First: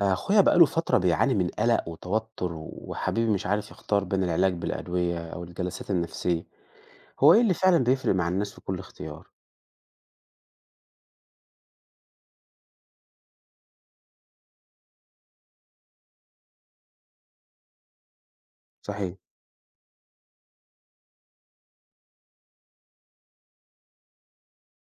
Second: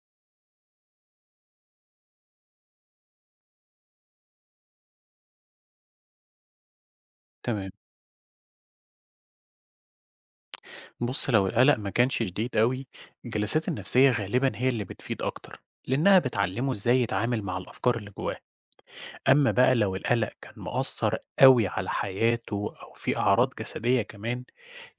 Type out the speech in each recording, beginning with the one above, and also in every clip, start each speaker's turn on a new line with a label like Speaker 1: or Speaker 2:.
Speaker 1: أخويا بقاله فترة بيعاني من قلق وتوتر وحبيبي مش عارف يختار بين العلاج بالأدوية أو الجلسات النفسية. هو إيه اللي
Speaker 2: تمام.
Speaker 1: فعلا بيفرق مع الناس في كل اختيار؟
Speaker 2: بص، لو القلق ما كانش شديد قوي، الجلسات النفسية غالبا هي اللي بتفيد أكتر لأنها بتعلمه إزاي يتعامل مع الأفكار اللي جواه.
Speaker 1: صحيح.
Speaker 2: أما بقى لو القلق كان مؤثر قوي على حياته أو في أعراض جسدية كمان،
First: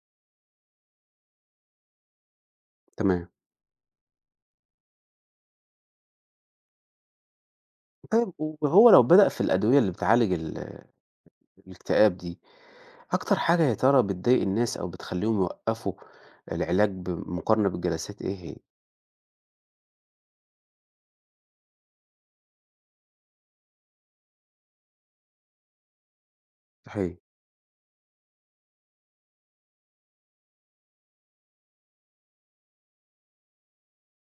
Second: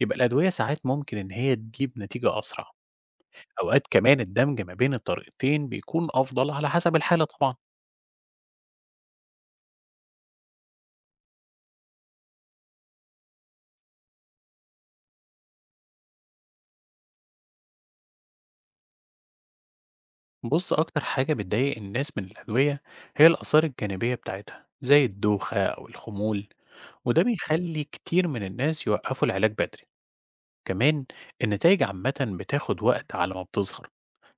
Speaker 2: يبقى الأدوية ساعات ممكن إن هي تجيب نتيجة أسرع.
Speaker 1: تمام.
Speaker 2: أوقات كمان الدمج ما بين الطريقتين بيكون أفضل على حسب الحالة طبعا.
Speaker 1: طيب وهو لو بدأ في الأدوية اللي بتعالج الاكتئاب دي أكتر حاجة يا ترى بتضايق الناس أو بتخليهم يوقفوا العلاج بمقارنة بالجلسات إيه هي؟
Speaker 2: بص، أكتر حاجة بتضايق الناس من الأدوية هي الآثار الجانبية بتاعتها زي الدوخة أو الخمول،
Speaker 1: صحيح.
Speaker 2: وده بيخلي كتير من الناس يوقفوا العلاج بدري. كمان النتائج عامة بتاخد وقت على ما بتظهر،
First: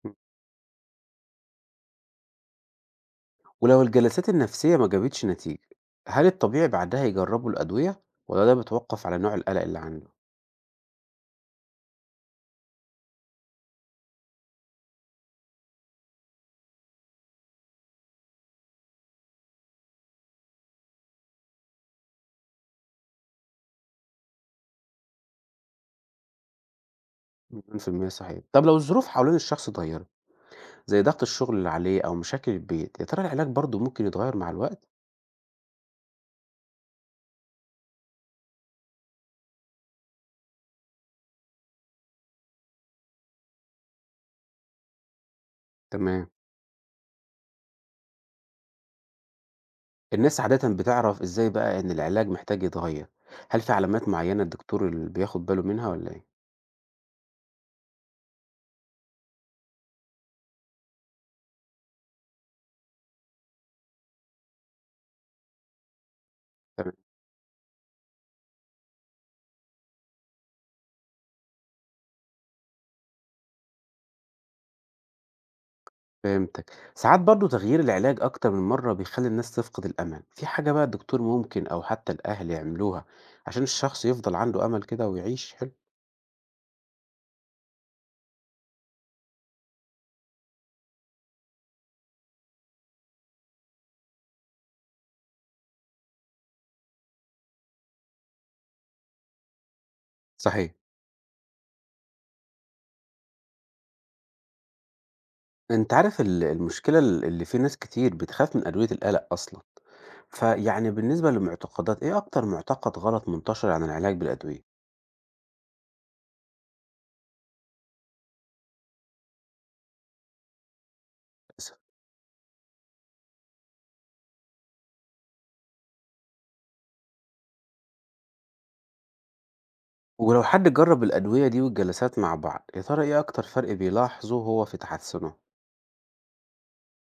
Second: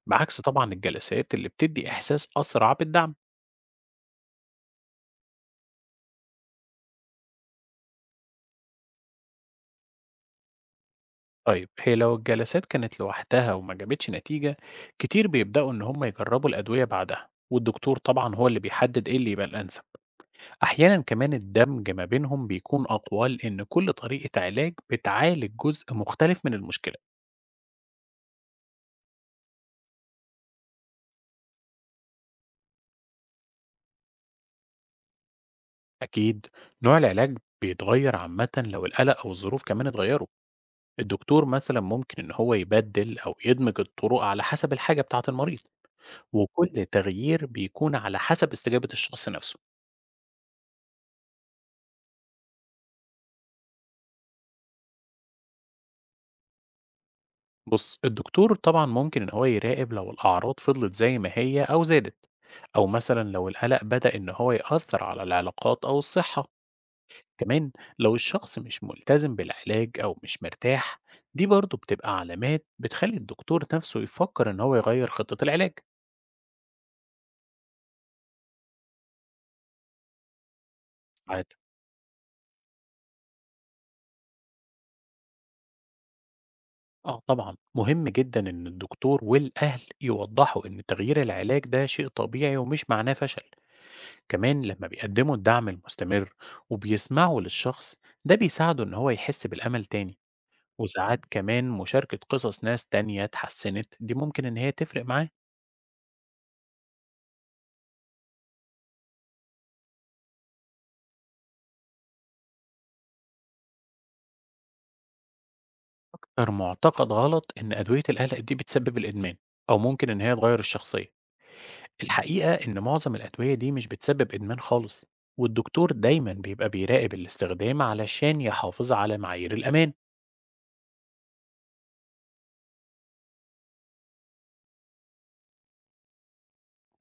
Speaker 1: م.
Speaker 2: بعكس طبعا الجلسات اللي بتدي إحساس أسرع بالدعم.
Speaker 1: ولو الجلسات النفسية ما جابتش نتيجة هل الطبيعي بعدها يجربوا الأدوية ولا ده بتوقف على نوع القلق اللي عنده؟
Speaker 2: طيب، هي لو الجلسات كانت لوحدها وما جابتش نتيجة، كتير بيبدأوا إن هم يجربوا الأدوية بعدها، والدكتور طبعا هو اللي بيحدد إيه اللي يبقى الأنسب. أحيانا كمان الدمج ما بينهم بيكون أقوى لأن كل طريقة علاج بتعالج جزء مختلف من المشكلة.
Speaker 1: 100% صحيح. طب لو الظروف حوالين الشخص اتغيرت، زي ضغط الشغل اللي عليه أو مشاكل البيت، يا ترى العلاج برضه ممكن يتغير مع الوقت؟
Speaker 2: أكيد، نوع العلاج بيتغير عامة لو القلق أو الظروف كمان اتغيروا. الدكتور مثلا ممكن إن هو يبدل أو يدمج الطرق على حسب الحاجة بتاعة المريض،
Speaker 1: تمام.
Speaker 2: وكل تغيير بيكون على حسب استجابة الشخص نفسه.
Speaker 1: الناس عادةً بتعرف إزاي بقى إن العلاج محتاج يتغير؟ هل في علامات معينة الدكتور اللي بياخد باله منها ولا إيه؟
Speaker 2: بص، الدكتور طبعا ممكن إن هو يراقب لو الأعراض فضلت زي ما هي أو زادت، أو مثلا لو القلق بدأ إن هو يأثر على العلاقات أو الصحة.
Speaker 1: تمام،
Speaker 2: كمان لو الشخص مش ملتزم بالعلاج أو مش مرتاح، دي برضه بتبقى علامات بتخلي الدكتور نفسه يفكر إن هو يغير خطة العلاج.
Speaker 1: فهمتك. ساعات برضه تغيير العلاج أكتر من مرة بيخلي الناس تفقد الأمل. في حاجة بقى الدكتور ممكن أو حتى الأهل يعملوها عشان الشخص يفضل عنده أمل كده ويعيش حلو؟
Speaker 2: آه طبعًا، مهم جدًا إن الدكتور والأهل يوضّحوا إن تغيير العلاج ده شيء طبيعي ومش معناه فشل، كمان لمّا بيقدّموا الدعم المستمر وبيسمعوا للشخص، ده بيساعده إن هو يحس بالأمل تاني،
Speaker 1: صحيح.
Speaker 2: وساعات كمان مشاركة قصص ناس تانية اتحسنت دي ممكن إن هي تفرق معاه.
Speaker 1: أنت عارف المشكلة اللي في ناس كتير بتخاف من أدوية القلق أصلًا. فيعني بالنسبة للمعتقدات، إيه أكتر معتقد غلط منتشر عن العلاج بالأدوية
Speaker 2: غير معتقد غلط إن أدوية القلق دي بتسبب الإدمان أو ممكن إن هي تغيّر الشخصية.
Speaker 1: مثلًا؟
Speaker 2: الحقيقة إن معظم الأدوية دي مش بتسبب إدمان خالص، والدكتور دايما بيبقى بيراقب الاستخدام علشان يحافظ على معايير الأمان.
Speaker 1: ولو حد جرب الأدوية دي والجلسات مع بعض، يا ترى إيه أكتر فرق بيلاحظه هو في تحسنه؟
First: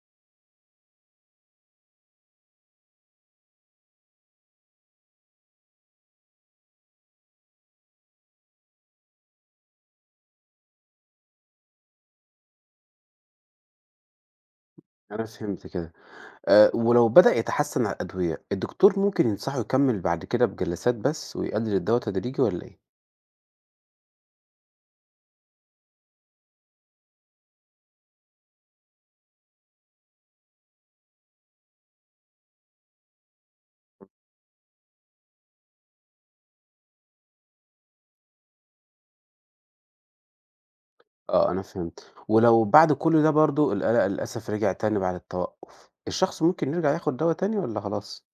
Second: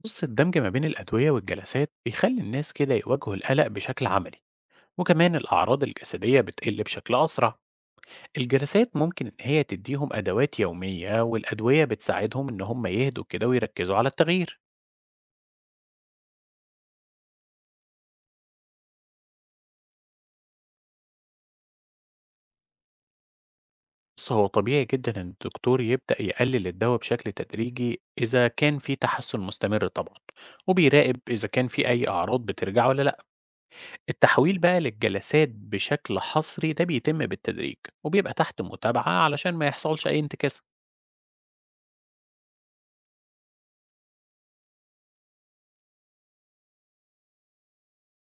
Speaker 2: بص، الدمج ما بين الأدوية والجلسات بيخلي الناس كده يواجهوا القلق بشكل عملي، وكمان الأعراض الجسدية بتقل بشكل أسرع. الجلسات ممكن إن هي تديهم أدوات يومية، والأدوية بتساعدهم إن هم يهدوا كده ويركزوا على التغيير.
Speaker 1: أنا فهمت كده، ولو بدأ يتحسن على الأدوية، الدكتور ممكن ينصحه يكمل بعد كده بجلسات بس ويقلل الدوا تدريجي والّا إيه؟
Speaker 2: بُص، هو طبيعي جدًا إن الدكتور يبدأ يقلل الدوا بشكل تدريجي إذا كان في تحسن مستمر طبعًا، وبيراقب إذا كان في أي أعراض بترجع والّا لأ. التحويل بقى للجلسات بشكل حصري ده بيتم بالتدريج، وبيبقى تحت متابعة علشان ما يحصلش أي انتكاسة.
Speaker 1: آه أنا فهمت، ولو بعد كل ده برضه القلق للأسف رجع تاني بعد التوقف، الشخص ممكن يرجع ياخد دوا تاني والّا خلاص؟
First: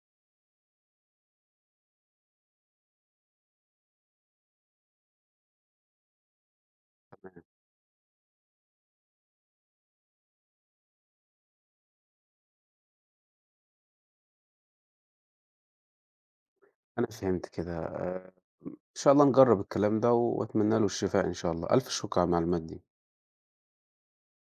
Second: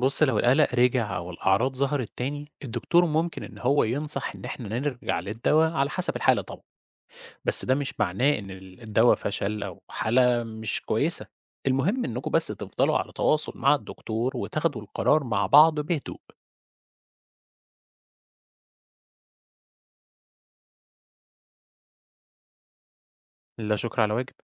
Speaker 2: بُص، لو القلق رجع أو الأعراض ظهرت تاني، الدكتور ممكن إن هو ينصح إن إحنا نرجع للدوا على حسب الحالة طبعًا. بس ده مش معناه إن ال الدوا فشل أو حالة مش كويسة، المهم إنكم بس تفضلوا على تواصل مع الدكتور وتاخدوا القرار مع بعض بهدوء.
Speaker 1: أنا فهمت كده، إن شاء الله نجرّب الكلام ده وأتمنى له الشفاء إن شاء الله. ألف شكر على المعلومات دي.
Speaker 2: لا شكر على واجب.